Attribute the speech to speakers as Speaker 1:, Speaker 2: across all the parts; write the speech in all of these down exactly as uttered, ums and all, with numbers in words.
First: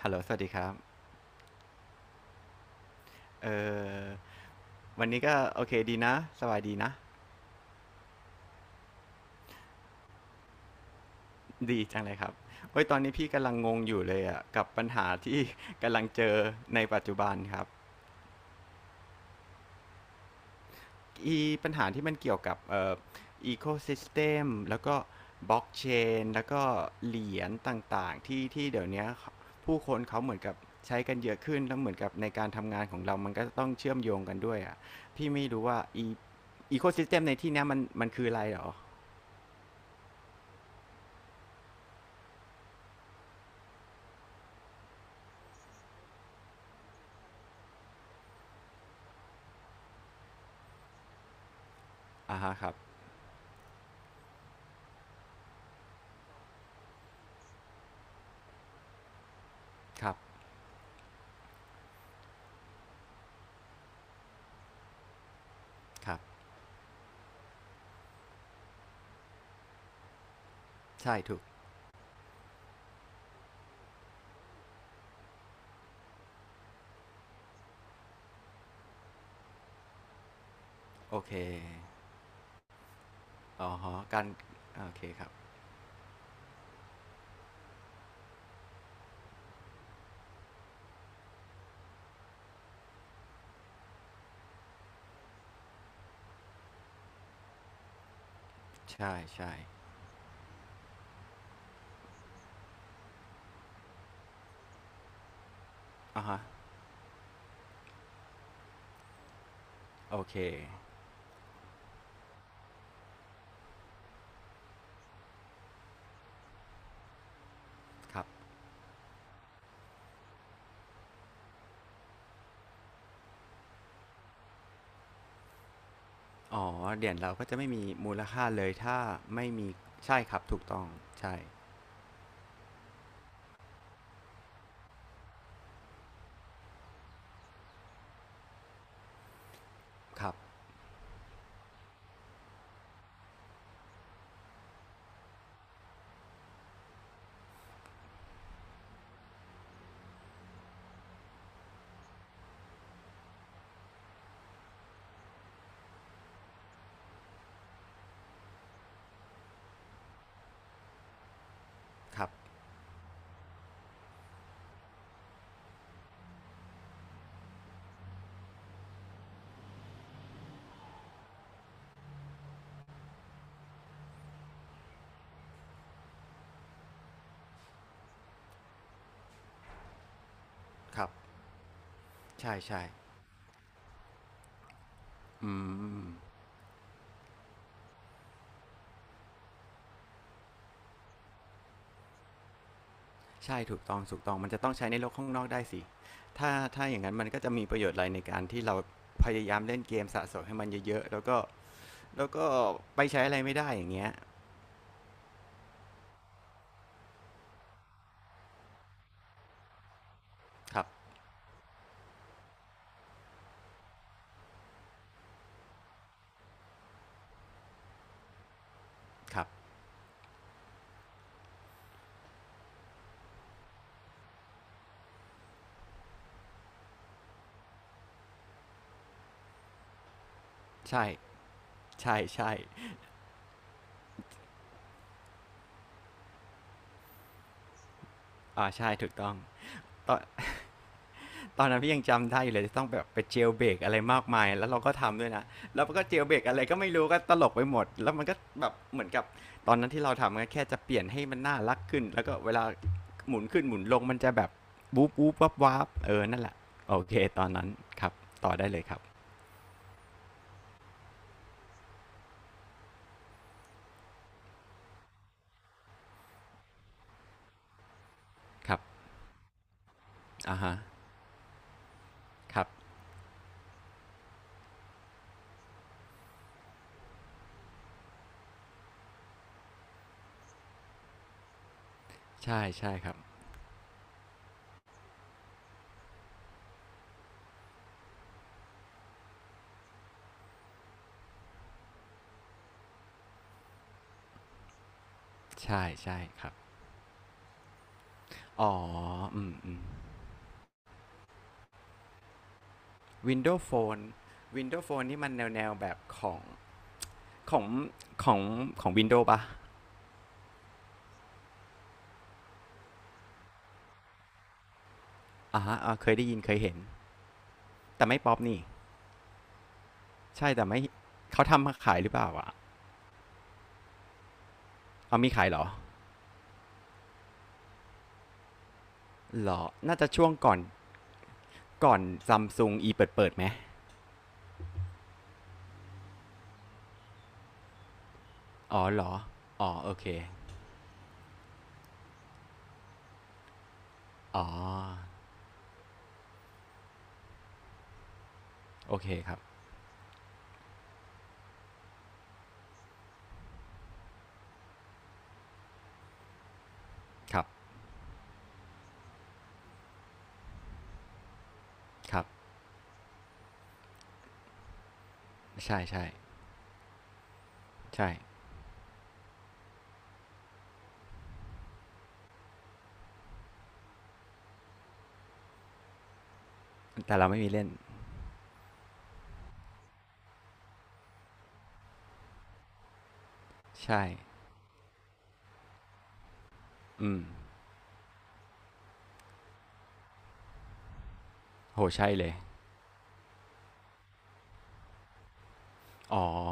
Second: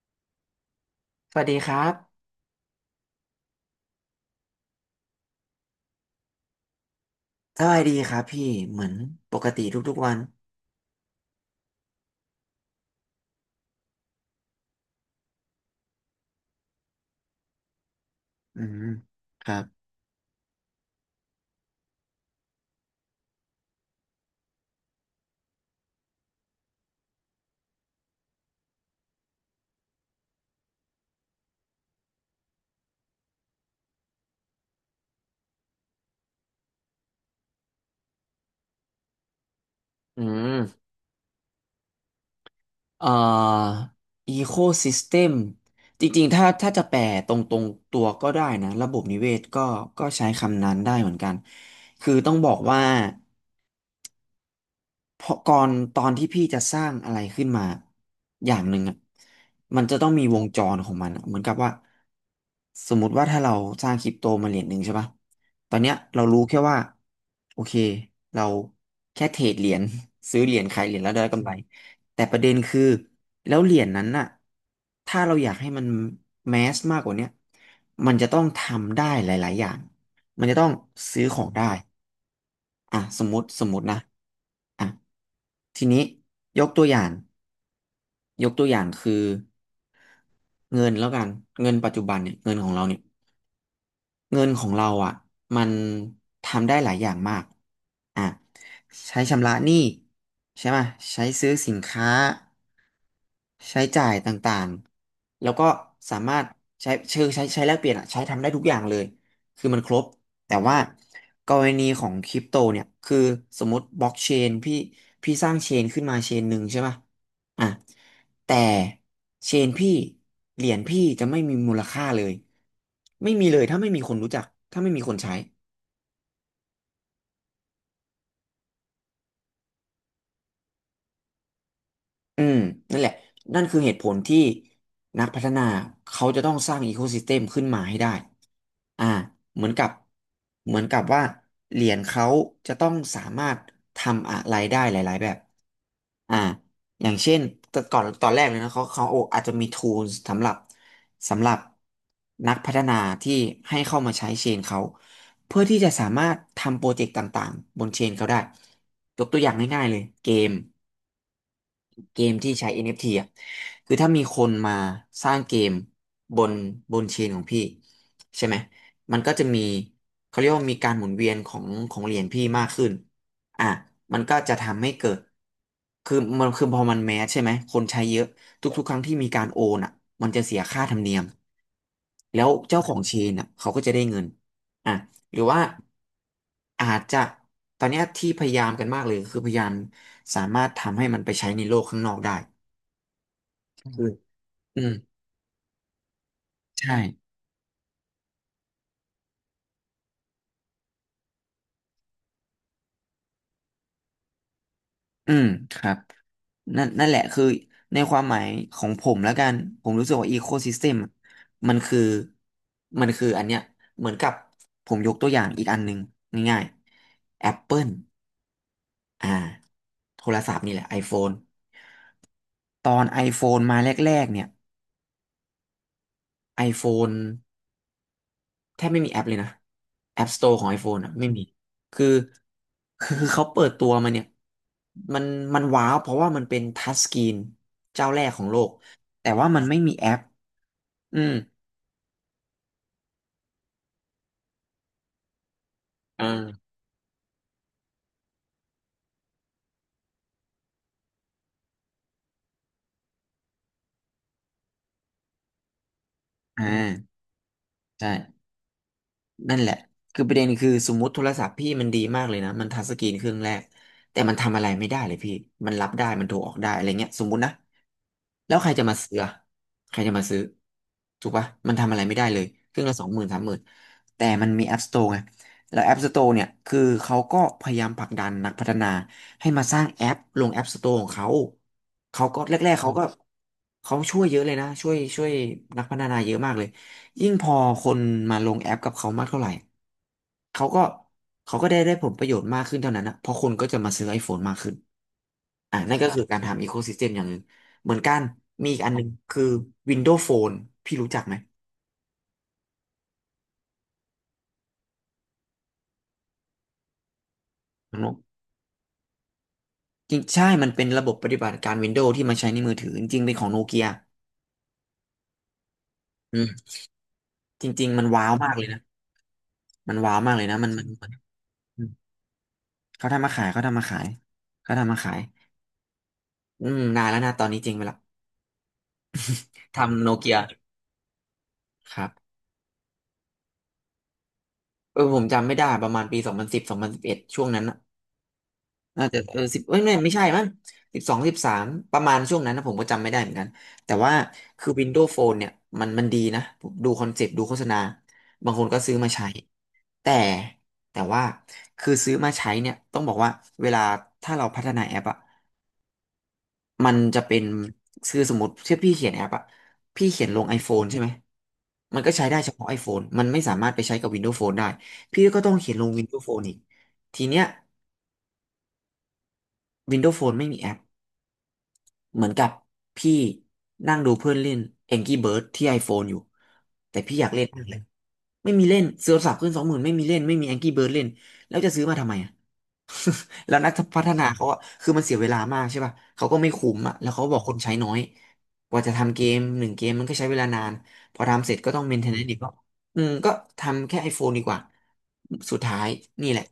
Speaker 1: ฮัลโหลสวัสดีครับ
Speaker 2: สวัสดีครับ
Speaker 1: เออวันนี้ก็โอเคดีนะสบายดีนะ
Speaker 2: สบายดีครับพี่ เหมือนปกติทุกๆวัน
Speaker 1: ดีจังเลยครับเว้ยตอนนี้พี่กำลังงงอยู่เลยอ่ะกับปัญหาที่ กำลังเจอในปัจจุบันครับ
Speaker 2: อืม ครับ
Speaker 1: อีปัญหาที่มันเกี่ยวกับเอ่ออีโคซิสเต็มแล้วก็บล็อกเชนแล้วก็เหรียญต่างๆที่ที่เดี๋ยวเนี้ยผู้คนเขาเหมือนกับใช้กันเยอะขึ้นแล้วเหมือนกับในการทำงานของเรามันก็ต้องเชื่อมโยงกันด้วยอ่ะพี่ไม่รู้ว่าอีโคซิสเต็มในที่เนี้ยมันมันคืออะไรหรอ
Speaker 2: อืม เอ่อ ecosystem จริงๆ ถ้าถ้าจะแปลตรงๆตัวก็ได้นะ ระบบนิเวศก็ก็ใช้คำนั้นได้เหมือนกัน คือต้อง
Speaker 1: อ่า
Speaker 2: บอ
Speaker 1: ฮะ
Speaker 2: ก
Speaker 1: ครับ
Speaker 2: ว่า เพราะก่อนตอนที่พี่จะสร้างอะไรขึ้นมาอย่างหนึ่งอ่ะมันจะ
Speaker 1: ค
Speaker 2: ต้อง
Speaker 1: รับ
Speaker 2: มีวงจรของมันอะเหมือนกับว่าสมมติว่าถ้าเราสร้างคริปโตมาเหรียญหนึ่งใช่ปะตอนเนี้ย
Speaker 1: ครั
Speaker 2: เรา
Speaker 1: บ
Speaker 2: รู้แค่ว่าโอเคเราแค่เทรดเหรียญ ซื้อเหรียญขายเหรียญแล้ว
Speaker 1: ใช่
Speaker 2: ได้
Speaker 1: ถูก
Speaker 2: กำไรแต่ประเด็นคือแล้วเหรียญนั้นน่ะถ้าเราอยากให้มันแมสมากกว่าเนี้ยมันจะต้องทำได้หลายๆอย่างมันจะต้อง
Speaker 1: โอ
Speaker 2: ซื้อ
Speaker 1: เค
Speaker 2: ของได้ อ่ะสมมติส
Speaker 1: อ๋
Speaker 2: ม
Speaker 1: อ
Speaker 2: มติ
Speaker 1: ฮะ
Speaker 2: นะ
Speaker 1: การ
Speaker 2: อ่ะ
Speaker 1: โอเคครับ
Speaker 2: ทีนี้ยกตัวอย่างยกตัวอย่างคือเงินแล้วกันเงินปัจจุบันเนี่ยเงินของเราเนี่ย เงินของเราอ่ะมันทำได้หลายอย่างมากอ่ะ
Speaker 1: ใช่
Speaker 2: ใช้ชำ
Speaker 1: ใช่
Speaker 2: ระหนี้ใช่ไหมใช้ซื้อสินค้าใช้จ่ายต่างๆแล้วก็สา
Speaker 1: อะ
Speaker 2: มา
Speaker 1: ฮะ
Speaker 2: รถใช้เชิงใช้ใช้แลกเปลี่ยนอ่ะใช้ทำได้ทุกอย่างเลยคือมันครบ
Speaker 1: โอเค
Speaker 2: แต่ว่ากรณีของคริปโตเนี่ยคือสมมติบล็อกเชนพี่พี่สร้างเชนขึ้นมาเชนหนึ่งใช่ไหม อ่ะ
Speaker 1: ครับ
Speaker 2: แต่เชนพี่เหรียญพี่จะไม่มีมูลค่าเลยไม่มีเลยถ้าไม่มีคนรู้จักถ้าไม่มีคนใช้
Speaker 1: อ๋อเหรียญเราก็จะไม่มีมูลค่าเลยถ้าไม่มีใช่ครับถูกต้องใช่
Speaker 2: อืมนั่นแหละ นั่นคือเหตุผลที่นักพัฒนาเขาจะต้องสร้างอีโคซิสเต็มขึ้นมาให้ได้อ่าเหมือนกับ
Speaker 1: ครับ
Speaker 2: เหมือนกับว่าเหรียญเขาจะต้องสามารถทำอะไรได้หลายๆแบบอ่าอย่างเช่นแต่ก่อนตอนแรกเลยนะเขาเขาโออาจจะมี tools สำหรับสำหรับนักพัฒนาที่ให้เข้ามาใช้เชนเขาเพื่อที่จะสามารถทำโปรเจกต์ต่างๆบนเชนเขาได้ยกตัวอย่างง่ายๆเลยเกม เก
Speaker 1: ครับ
Speaker 2: มที่ใช้ เอ็น เอฟ ที อนเอฟทีอ่ะคือถ้ามีคนมาสร้างเกมบนบนเชนของพี่ใช่ไหมมันก็จะมีเขาเรียกว่ามีการหมุนเวียนของของเหรียญพี่มากขึ้นอ่ะมันก็จะทำให้เกิด คือมันคือพอมันแมสใช่ไหม คนใช้เยอะ ทุกๆครั้งที่มีการโอนอ่ะมันจะเสียค่าธรร
Speaker 1: ค
Speaker 2: ม
Speaker 1: รั
Speaker 2: เนี
Speaker 1: บ
Speaker 2: ยม แล้ว
Speaker 1: ใช่
Speaker 2: เจ้า
Speaker 1: ใช่
Speaker 2: ของเชนอ่ะเขาก็จะได้เงินอ่ะ หรือ
Speaker 1: อื
Speaker 2: ว่า
Speaker 1: ม
Speaker 2: อาจจะตอนเนี้ยที่พยายามกันมากเลยคือพยายามสามารถทำให้มันไปใช้ในโลกข้างนอกได้
Speaker 1: ใช่ถูกต้อง
Speaker 2: คือ
Speaker 1: ถูกต้องมันจะต้อง
Speaker 2: อื
Speaker 1: ใช้
Speaker 2: ม
Speaker 1: ในโลกข้างนอกได้สิถ้าถ้า
Speaker 2: ใช่
Speaker 1: อย่างนั้นมันก็จะมีประโยชน์อะไรในการที่เราพยายามเล่นเกมสะสมให้มันเยอะๆแล้วก็แล้วก็ไปใช้อะไรไม่ได้อย่างเงี้ย
Speaker 2: อืมครับนั่นนั่นแหละคือในความหมายของผมแล้วกันผมรู้สึกว่าอีโคซิ
Speaker 1: ค
Speaker 2: ส
Speaker 1: รับ
Speaker 2: เต็มมันคือมันคืออันเนี้ยเหมือนกับผมยกตัวอย่างอีกอันหนึ่งง่ายๆ Apple อ่า
Speaker 1: ครับ
Speaker 2: โทรศัพท์นี่แหละ iPhone ตอน iPhone มาแรกๆเนี่ย iPhone แทบไม่มีแอปเลยนะ App Store ของ iPhone
Speaker 1: ใช่
Speaker 2: อ่ะไม่มีคือ
Speaker 1: ใช่ใช่
Speaker 2: คือคือเขาเปิดตัวมาเนี่ยมันมันว้าวเพราะว่ามันเป็นทัชสกรีนเจ้าแรกของโล
Speaker 1: อ่า
Speaker 2: ก
Speaker 1: ใช่ถูก
Speaker 2: แต่
Speaker 1: ต้อง
Speaker 2: ว่ามันไม่มีแอ
Speaker 1: ตอ
Speaker 2: ป
Speaker 1: น
Speaker 2: อืม
Speaker 1: ตอนนั้นพี่ยังจำได้อยู่เลยจะต้องแบบไปเจลเบรกอะไรมากมายแล้วเราก็ทำด้วยนะแล้วมันก็เจล
Speaker 2: อ่า
Speaker 1: เบรกอะไรก็ไม่รู้ก็ตลกไปหมดแล้วมันก็แบบเหมือนกับตอนนั้นที่เราทำก็แค่จะเปลี่ยนให้มันน่ารักขึ้นแล้วก็เวลาหมุนขึ้นหมุนลงมันจะแบบวูบวูบวับวับเออนั่นแหละ
Speaker 2: อ่
Speaker 1: โอ
Speaker 2: า
Speaker 1: เคตอนนั้นครับ
Speaker 2: ใช่
Speaker 1: ต่อได้เลยครับ
Speaker 2: นั่นแหละคือประเด็นคือสมมติโทรศัพท์พี่มันดีมากเลยนะ มันทัชสกรีนเครื่องแรกแต่มันทำอะไรไม่ได้เลยพี่มันรับได้ มันโทรออกได้อะไรเงี้ยสมมตินะแล้วใคร
Speaker 1: ครับ
Speaker 2: จะมาซื้ออะใครจะมาซื้อ
Speaker 1: อ่าฮะ
Speaker 2: ถูกปะมันทำอะไรไม่ได้เลย
Speaker 1: ครับ
Speaker 2: เครื่องละสองหมื่นสามหมื่นแต่มันมี App Store ไงแล้ว App Store เนี่ยคือเขาก็พยายามผลักดันนักพัฒนาให้มาสร้างแอปลง App Store ของเขาเขาก็แร
Speaker 1: ใช่
Speaker 2: กๆเขา
Speaker 1: ใช่
Speaker 2: ก็
Speaker 1: ครับ
Speaker 2: เขาช่วยเยอะเลยนะช่วยช่วยนักพัฒนาเยอะมากเลย ยิ่งพอคนมาลงแอปกับเขามากเท่าไหร่เขาก็เขาก็ได้ได้ผลประโยชน์มากขึ้นเท่านั้นนะเพราะคนก็จะมาซื้อ iPhone มากขึ้นอ่ะ
Speaker 1: ใช่
Speaker 2: นั่นก็
Speaker 1: ใช่
Speaker 2: คือการ
Speaker 1: ครับ
Speaker 2: ทำอีโคซิสเต็มอย่างหนึ่งเหมือนกัน มี
Speaker 1: อ๋อ
Speaker 2: อีกอันหนึ่ง
Speaker 1: อื
Speaker 2: คือ
Speaker 1: มอืม
Speaker 2: Windows Phone พี่รู้จักไหม
Speaker 1: Windows Phone Windows Phone นี่มันแนวแนวแบบของ ของ
Speaker 2: น้องนก
Speaker 1: ของของวินโดว์ปะ
Speaker 2: จริงใช่มันเป็นระบบปฏิบัติการ Windows ที่มาใช้ในมือถือจริงๆเป็นของโนเกีย
Speaker 1: อ่าฮะเคยได้ยิ
Speaker 2: อื
Speaker 1: น
Speaker 2: ม
Speaker 1: เคยเห็น
Speaker 2: จริงๆมั
Speaker 1: แต่
Speaker 2: น
Speaker 1: ไม่
Speaker 2: ว้า
Speaker 1: ป๊
Speaker 2: ว
Speaker 1: อป
Speaker 2: มาก
Speaker 1: นี่
Speaker 2: เลยนะ มันว้าวมากเลย
Speaker 1: ใช่
Speaker 2: นะ
Speaker 1: แต่
Speaker 2: มัน
Speaker 1: ไม่
Speaker 2: มันมัน
Speaker 1: เขาทำมา
Speaker 2: อืม
Speaker 1: ขายหรือเปล่าอะ
Speaker 2: เขาทำมาขายเขาทำมาขายเขาทำมาขา
Speaker 1: เอา
Speaker 2: ย
Speaker 1: มีขายเหรอ
Speaker 2: อืมนานแล้วนะตอนนี้จริงไปละ
Speaker 1: เหรอน่า
Speaker 2: ทำ
Speaker 1: จะ
Speaker 2: โน
Speaker 1: ช่ว
Speaker 2: เกี
Speaker 1: ง
Speaker 2: ย
Speaker 1: ก่อนก่อ
Speaker 2: ค
Speaker 1: น
Speaker 2: รับ
Speaker 1: ซัมซุงอีเปิดเปิดไหม
Speaker 2: เออผมจำไม่ได้ประมาณปีสองพันสิบสองพันสิบเอ็ดช่วงนั้นน่ะ
Speaker 1: อ๋อเหร
Speaker 2: น่า
Speaker 1: อ
Speaker 2: จะเออสิบ
Speaker 1: อ๋อ
Speaker 2: เอ้ย
Speaker 1: โอ
Speaker 2: ไม่
Speaker 1: เค
Speaker 2: ไม่ใช่มั้งสิบสองสิบสามประมาณช่วงนั้นนะผมก็จำไม่ได้เหมือนกันแต่ว่า
Speaker 1: อ๋อ
Speaker 2: คือ Windows Phone เนี่ยมันมันดีนะผมดูคอนเซ็ปต์ดูโฆษณาบางคนก็ซื้
Speaker 1: โอ
Speaker 2: อ
Speaker 1: เค
Speaker 2: มาใช้
Speaker 1: ครับ
Speaker 2: แต่แต่ว่าคือซื้อมาใช้เนี่ยต้องบอกว่าเวลาถ้าเราพัฒนาแอปอะ มันจะเป็
Speaker 1: ค
Speaker 2: น
Speaker 1: รับ
Speaker 2: คือสมมติที่พี่เขียนแอปอะพี่เขียนลง iPhone ใช่ไหม มันก็
Speaker 1: ครั
Speaker 2: ใช้
Speaker 1: บ
Speaker 2: ได้เฉพาะ iPhone มันไม่สามารถไปใช้กับ Windows Phone ได้ พี่ก็ต้องเขียน
Speaker 1: ใช่
Speaker 2: ลง
Speaker 1: ใช่
Speaker 2: Windows Phone อีก ทีเนี้ย
Speaker 1: ใช่
Speaker 2: Windows Phone ไม่มีแอป เหมือนกับพี่นั่งดูเพื่อนเล่น Angry Birds ที่ iPhone อยู่ แต่
Speaker 1: แต่
Speaker 2: พี่อ
Speaker 1: เรา
Speaker 2: ยาก
Speaker 1: ไม่
Speaker 2: เล่น
Speaker 1: มี
Speaker 2: มา
Speaker 1: เล่
Speaker 2: ก
Speaker 1: น
Speaker 2: เลย ไม่มีเล่นซื้อโทัพขึ้นสองหมื่นไม่มีเล่นไม่มีแองกี้เบิร์ดเล่นแล้วจะซื้อมาทำไมอ่ะ แล้วนักพั
Speaker 1: ใช่
Speaker 2: ฒนาเขาอะคือมันเสียเวลามากใช่ป่ะเขาก็ไม่คุ้มอ่ะแล้
Speaker 1: อื
Speaker 2: วเขาบอก
Speaker 1: ม
Speaker 2: คนใช้น้อยกว่าจะทำเกมหนึ่งเกมมันก็ใช้เวลานานพอทำเสร็จก็ต้
Speaker 1: โห
Speaker 2: องเมนเท
Speaker 1: ใช่
Speaker 2: นแนน
Speaker 1: เล
Speaker 2: ซ์
Speaker 1: ย
Speaker 2: อีกก็อืมก็ทำแค่ iPhone ดีกว่าสุดท้าย
Speaker 1: อ๋อ
Speaker 2: นี่แหละ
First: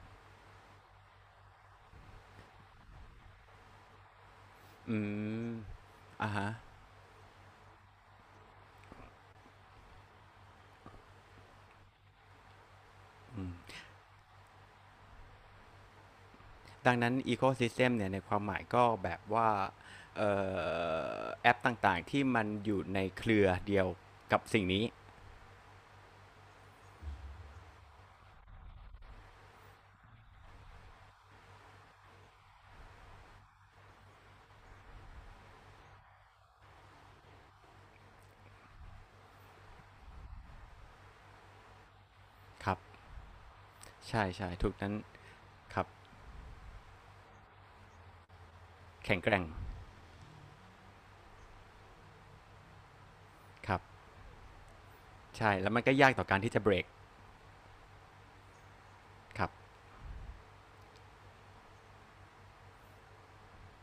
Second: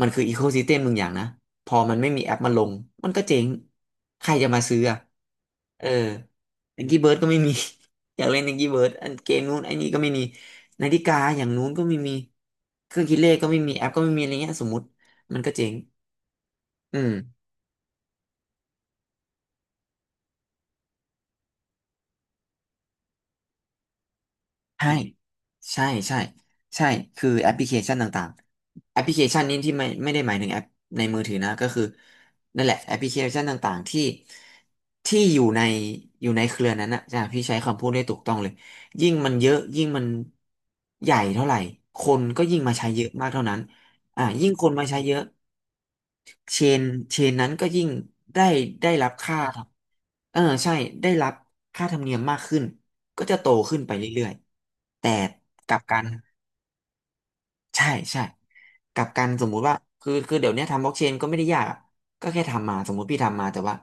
Speaker 2: มันคืออีโคซิสเต็มหนึ่งอย่างนะพอมันไม่มีแอปมาลงมันก็เจ๊งใครจะมาซื้ออะ
Speaker 1: อืม
Speaker 2: เออ
Speaker 1: อ่ะฮะ
Speaker 2: แองกี้เบิร์ดก็ไม่มี อยากเล่นนิกกี้เบิร์ดอันเกมนู้นไอ้นี่ก็ไม่มีนาฬิกาอย่างนู้นก็ไม่มีเครื่องคิดเลขก็ไม่มีแอปก็ไม่มีอะไรเงี้ยสมมติมันก็เจ๊ง
Speaker 1: ดั
Speaker 2: อื
Speaker 1: ง
Speaker 2: ม
Speaker 1: นั้น Ecosystem เนี่ยในความหมายก็แบบว่าเออแอปต่างๆที่มันอยู่ในเครือเดียวกับสิ่งนี้
Speaker 2: ใช่ใช่ใช่ใช่คือแอปพลิเคชันต่างๆแอปพลิเคชันนี้ที่ไม่ไม่ได้หมายถึงแอปในมือถือนะก็คือนั่นแหละแอปพลิเคชันต่างๆที่ที่อยู่ในอยู่ในเครือนั้นนะจ้ะพี่ใช้คำพูดได้ถูกต้องเลยยิ่งมันเยอะยิ่งมันใหญ่เท่าไหร่คนก็ยิ่ง
Speaker 1: ค
Speaker 2: มา
Speaker 1: รับ
Speaker 2: ใช้เยอะมากเท่านั้นอ่ะ
Speaker 1: ใช่
Speaker 2: ยิ่
Speaker 1: ใช่
Speaker 2: งค
Speaker 1: ถู
Speaker 2: น
Speaker 1: ก
Speaker 2: มา
Speaker 1: นั้น
Speaker 2: ใช้เยอะ
Speaker 1: ครับ
Speaker 2: เชนเชนนั้นก็ยิ่งได้ได้รับ
Speaker 1: แข็งแก
Speaker 2: ค่า
Speaker 1: ร่ง
Speaker 2: ครับเออใช่ได้รับค่าธรรมเนียมมากขึ้นก็จะโต
Speaker 1: ครั
Speaker 2: ขึ้
Speaker 1: บ
Speaker 2: นไปเรื่อยๆแต่
Speaker 1: ใช่
Speaker 2: ก
Speaker 1: แล้ว
Speaker 2: ลับ
Speaker 1: มันก็
Speaker 2: กัน
Speaker 1: ยากต่อการที่จะเบรก
Speaker 2: ใช่ใช่กลับกัน
Speaker 1: ค
Speaker 2: ส
Speaker 1: รั
Speaker 2: ม
Speaker 1: บ
Speaker 2: มุติว่าคือคือเดี๋ยวเนี้ยทำบล็อกเชนก็ไม่ได้ยากอะก็แค่ทำมาสมมุติพี่ทำมาแต่ว่า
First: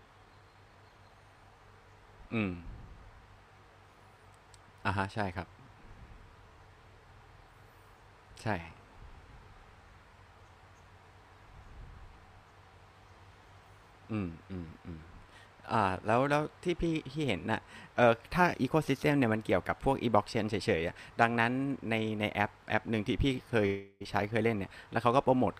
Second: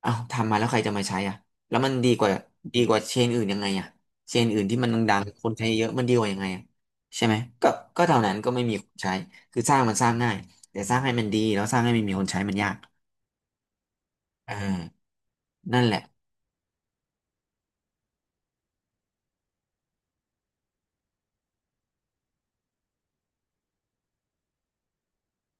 Speaker 2: เอ้าทำมาแล้วใครจะมาใช้อ่ะแล้วมันดีกว่า
Speaker 1: อืม
Speaker 2: ดีกว่าเชนอื่นยังไงอ่ะเชนอื่นที่มัน
Speaker 1: อ่าฮะ
Speaker 2: ดัง
Speaker 1: ใช่ค
Speaker 2: ๆค
Speaker 1: รับ
Speaker 2: นใช้เยอะมันดีกว่ายังไงอ่ะใช่ไหมก็ก็เท่านั้นก็
Speaker 1: ใช่
Speaker 2: ไม่มีคนใช้คือสร้างมันสร้างง่ายแต่สร้างให้มันดีแล้วสร้างให้มันมีคนใช้มันยาก
Speaker 1: อืม
Speaker 2: อ่
Speaker 1: อืมอืม
Speaker 2: านั่น
Speaker 1: อ่า
Speaker 2: แหละ
Speaker 1: แล้วแล้วที่พี่ที่เห็นน่ะเออถ้า ecosystem เนี่ยมันเกี่ยวกับพวก e-blockchain เฉยๆอะดังนั้นในในแอปแอปหนึ่งที่พี่เคยใช้เคยเล่นเนี่ย แล้วเขาก็โปรโมท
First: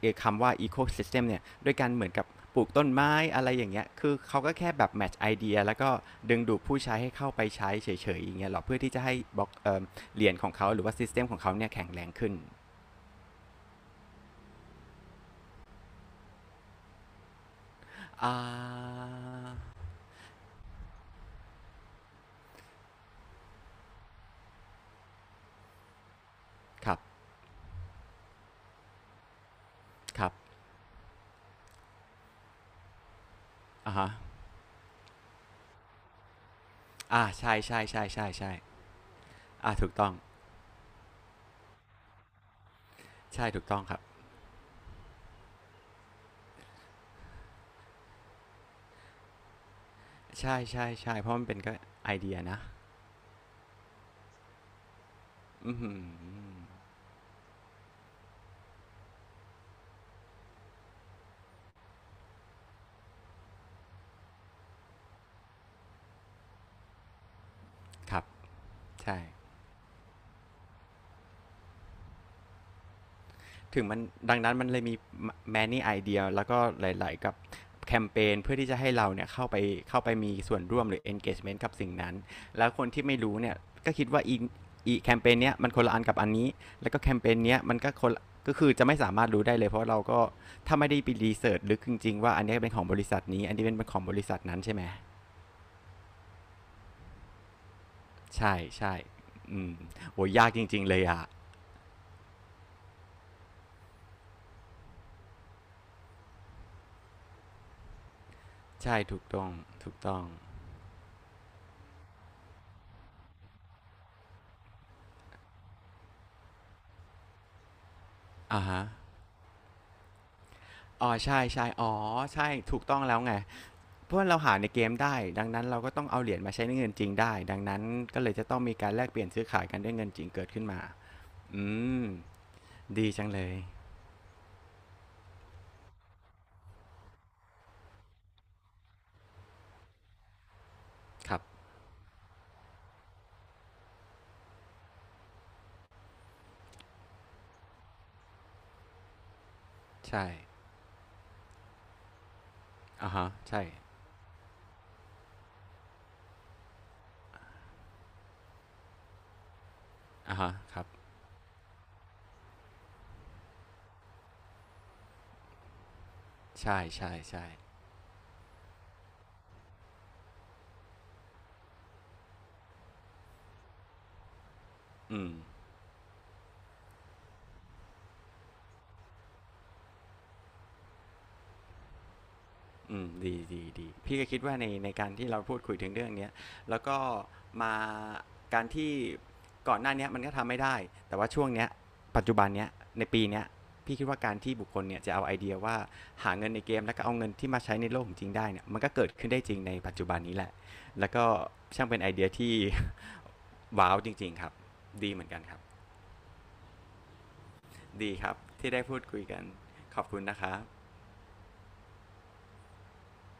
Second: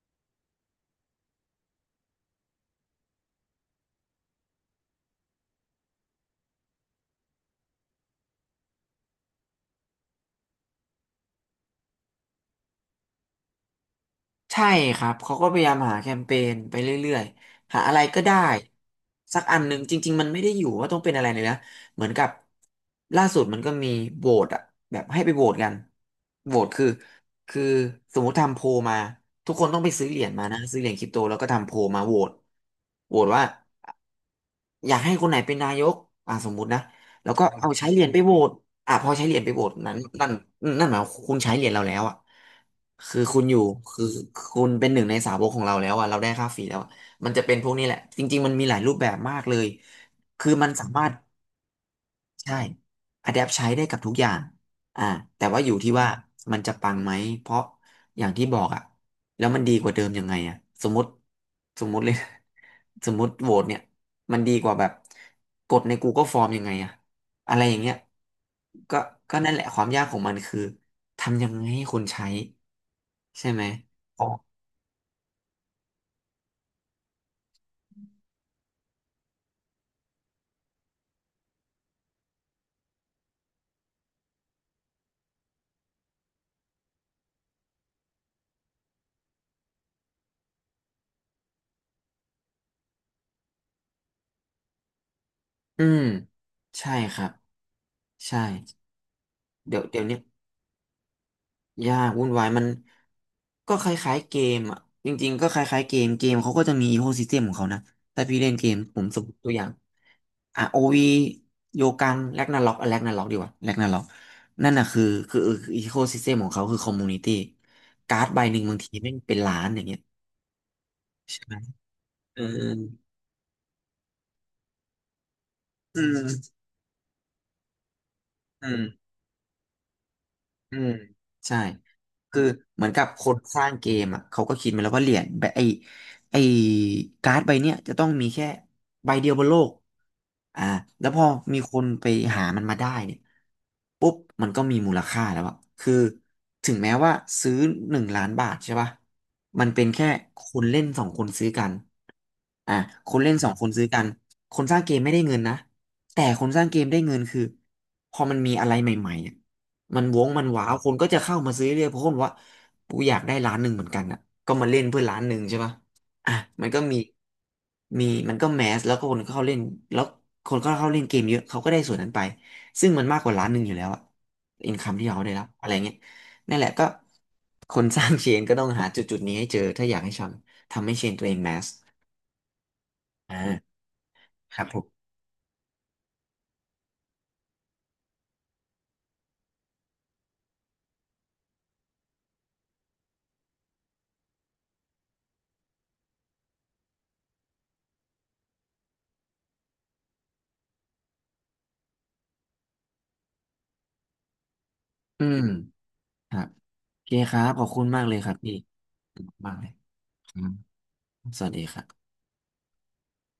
Speaker 1: เอ่อคำว่า ecosystem เนี่ยด้วยการเหมือนกับปลูกต้นไม้อะไรอย่างเงี้ย คือเขาก็แค่แบบ match idea แล้วก็ดึงดูดผู้ใช้ให้เข้าไปใช้เฉยๆอย่างเงี้ยหรอเพื่อที่จะให้บล็อกเอ่อเหรียญของเขาหรือว่า system ของเขาเนี่ยแข็งแรงขึ้น
Speaker 2: ใช่ครับ เขาก็พยายามหาแคมเปญไปเรื่อยๆ หาอะไรก็
Speaker 1: อ่
Speaker 2: ได้
Speaker 1: า
Speaker 2: สักอันหนึ่งจริงๆ มันไม่ได้อยู่ว่าต้องเป็นอะไรเลยนะเหมือนกับล่าสุดมันก็มีโหวตอะแบบให้ไปโหวตกันโหวตคือ
Speaker 1: ครับ
Speaker 2: คือสมมติทำโพลมา ทุกคนต้องไปซื้อเหรี
Speaker 1: ค
Speaker 2: ย
Speaker 1: รั
Speaker 2: ญ
Speaker 1: บ
Speaker 2: มานะ ซื้อเหรียญคริปโตแล้วก็ทำโพลมาโหวตโหวตว่า
Speaker 1: อ่าฮะ
Speaker 2: อยากให้คนไหนเป็นนายกอ่าสมมุตินะ
Speaker 1: อ่า
Speaker 2: แล้วก็
Speaker 1: ใช่
Speaker 2: เอา
Speaker 1: ใช่
Speaker 2: ใช้เหรี
Speaker 1: ใช่
Speaker 2: ยญไป
Speaker 1: ใช่
Speaker 2: โหวต
Speaker 1: ใช่
Speaker 2: อ่าพอใช้เหรียญไปโหวต
Speaker 1: อ่าถู
Speaker 2: นั้
Speaker 1: ก
Speaker 2: น
Speaker 1: ต้อง
Speaker 2: นั่นนั่นหมายความคุณใช้เหรียญเราแล้วอ่ะคือคุณ
Speaker 1: ใช่
Speaker 2: อยู่
Speaker 1: ถูกต้องครับ
Speaker 2: คือคุณเป็นหนึ่งในสาวกของเราแล้วอ่ะเราได้ค่าฟรีแล้วอะมันจะเป็นพวกนี้แหละ จริงๆมันมีหลายรูปแบบมากเลย คือ
Speaker 1: ใช่
Speaker 2: มันสา
Speaker 1: ใช่
Speaker 2: มารถ
Speaker 1: ใช่เพราะมันเป็นก็ไอเดีย
Speaker 2: ใช่
Speaker 1: นะ
Speaker 2: Adapt ใช้ได้กับทุกอย่างอ่าแต่ว่าอ
Speaker 1: อื
Speaker 2: ยู่
Speaker 1: อ
Speaker 2: ที่
Speaker 1: หื
Speaker 2: ว่า
Speaker 1: อ
Speaker 2: มันจะปังไหม เพราะอย่างที่บอกอะแล้วมันดีกว่าเดิมยังไงอะสมมติสมมติเลย สมมติโหวตเนี่ย มันดีกว่าแบบกดใน Google Form ยังไงอะอะไรอย่างเงี้ย
Speaker 1: ครับ
Speaker 2: ก็
Speaker 1: ใช่
Speaker 2: ก็นั่นแหละความยากของมันคือทำยังไงให้คนใช้ใช่ไหม
Speaker 1: ถึงมัน
Speaker 2: อ๋อ
Speaker 1: ดังนั้นมันเลยมี many idea แล้วก็หลายๆ กับแคมเปญเพื่อที่จะให้เราเนี่ยเข้าไปเข้าไปมีส่วนร่วมหรือ engagement กับสิ่งนั้น แล้วคนที่ไม่รู้เนี่ย ก็คิดว่าอีอีแคมเปญเนี้ยมันคนละอันกับอันนี้ แล้วก็แคมเปญเนี้ยมันก็คนละก็คือจะไม่สามารถรู้ได้เลย เพราะเราก็ถ้าไม่ได้ไปรีเสิร์ชลึกจริงๆว่าอันเนี้ยเป็นของบริษัทนี้อันนี้เป็นของบริษัทนั้นใช่ไหม
Speaker 2: อืมใช่ครับใช่
Speaker 1: ใช่ใช่อืม
Speaker 2: เดี๋ยวเดี๋ยวนี้
Speaker 1: โหยากจริงๆเลยอ่ะ
Speaker 2: ยากวุ่นวายมันก็คล้ายๆเกมอ่ะจริงๆก็คล้ายๆเกมเกมเขาก็จะมีอีโคซิสเต็มของเขานะถ้าพี่เล่นเกม
Speaker 1: ใช่
Speaker 2: ผมส
Speaker 1: ถู
Speaker 2: ม
Speaker 1: ก
Speaker 2: มติ
Speaker 1: ต้อ
Speaker 2: ตั
Speaker 1: ง
Speaker 2: วอย่าง
Speaker 1: ถูกต้อง
Speaker 2: อ่ะโอวีโยกังแรกนาล็อกแรกนาล็อกดีกว่าแรกนาล็อกนั่นน่ะคือคืออีโคซิสเต็มของเขาคือคอมมูนิตี้การ์ดใบหนึ่
Speaker 1: อ่า
Speaker 2: งบาง
Speaker 1: ฮะ
Speaker 2: ทีแม่งเป็นล้านอย่างเงี้ย
Speaker 1: อ๋อใช่
Speaker 2: ใช่ไหม
Speaker 1: ใช่อ๋อ
Speaker 2: เออ
Speaker 1: ใช่ถูกต้องแล้วไงเพราะว่าเราหาในเกมได้ ดังนั้นเราก็
Speaker 2: อื
Speaker 1: ต้องเอาเหรียญ
Speaker 2: ม
Speaker 1: มาใช้ในเงินจริงได้ ดังนั้นก็เลยจะต้อง
Speaker 2: อื
Speaker 1: มี
Speaker 2: ม
Speaker 1: การแลกเปลี่ยนซื้อขายกันด้วยเงินจริงเกิดขึ้น
Speaker 2: อื
Speaker 1: มา
Speaker 2: มใช่
Speaker 1: อืม
Speaker 2: คือเหมือนกับ
Speaker 1: ดี
Speaker 2: ค
Speaker 1: จัง
Speaker 2: น
Speaker 1: เลย
Speaker 2: สร้างเกมอ่ะเขาก็คิดมาแล้วว่าเหรียญแบบไอ้ไอ้การ์ดใบเนี้ยจะต้องมีแค่ใบเดียวบนโลกอ่าแล้วพอ
Speaker 1: ครับ
Speaker 2: มีคนไปหามันมาได้เนี่ยปุ๊บมันก็มีมูลค่าแล้วอะคือถึงแม้ว่าซื้อหนึ่งล้านบาทใช่ป่ะมันเป็นแค่
Speaker 1: ใช่
Speaker 2: คนเล่นสองคนซื้อกันอ่าค
Speaker 1: อ่า
Speaker 2: น
Speaker 1: ฮะ
Speaker 2: เล่นสอง
Speaker 1: ใช่
Speaker 2: คนซื้อกันคนสร้างเกมไม่ได้เงินนะแต่คนสร้างเกมได้เงินคือพอมันมีอะไรใหม่ๆอะ มันวง
Speaker 1: อ่า
Speaker 2: มัน
Speaker 1: ฮะ
Speaker 2: หวาว
Speaker 1: ครั
Speaker 2: ค
Speaker 1: บ
Speaker 2: นก็จะเข้ามาซื้อเรื่อยเพราะคนบอกว่ากูอยากได้ร้านหนึ่งเหมือนกันอ่ะก็มาเล่นเพื่อร้านหนึ่งใช่ปะอ่ะมันก็
Speaker 1: ใช่
Speaker 2: มี
Speaker 1: ใช่ใช่
Speaker 2: มีมันก็แมสแล้วก็คนเข้าเล่นแล้วคนก็เข้าเล่นเกมเยอะเขาก็ได้ส่วนนั้นไปซึ่งมันมากกว่าร้านหนึ่งอยู่แล้วอะอินคัมที่เขา
Speaker 1: อืม
Speaker 2: ได้รับอะไรเงี้ยนั่นแหละก็คนสร้างเชนก็ต้องหาจุดจุดนี้ให้เจอถ้าอยากให้ทำทำให้เชนตัวเองแมส
Speaker 1: อืมดีดี
Speaker 2: อ่า
Speaker 1: ดีพี่ก็คิด
Speaker 2: ค
Speaker 1: ว่า
Speaker 2: รับ
Speaker 1: ใน
Speaker 2: ผ
Speaker 1: ใน
Speaker 2: ม
Speaker 1: การที่เราพูดคุยถึงเรื่องเนี้ยแล้วก็มาการที่ก่อนหน้าเนี้ยมันก็ทำไม่ได้แต่ว่าช่วงเนี้ยปัจจุบันเนี้ยในปีเนี้ยพี่คิดว่าการที่บุคคลเนี่ยจะเอาไอเดียว่าหาเงินในเกมแล้วก็เอาเงินที่มาใช้ในโลกของจริงได้เนี่ยมันก็เกิดขึ้นได้จริงในปัจจุบันนี้แหละแล้วก็ช่างเป็นไอเดียที่ ว้าวจริงๆครับดีเห
Speaker 2: อื
Speaker 1: มือน
Speaker 2: ม
Speaker 1: กันครับ
Speaker 2: ครับโอเคครับขอบคุณมาก
Speaker 1: ดี
Speaker 2: เลย
Speaker 1: ค
Speaker 2: ครั
Speaker 1: รั
Speaker 2: บ
Speaker 1: บ
Speaker 2: พี่
Speaker 1: ที่ได้พูด
Speaker 2: ขอ
Speaker 1: คุ
Speaker 2: บ
Speaker 1: ย
Speaker 2: คุณ
Speaker 1: กัน
Speaker 2: มากเลย
Speaker 1: ขอบคุณ
Speaker 2: ค
Speaker 1: นะ
Speaker 2: รั
Speaker 1: ค
Speaker 2: บ
Speaker 1: รับ
Speaker 2: สวัสดีครับ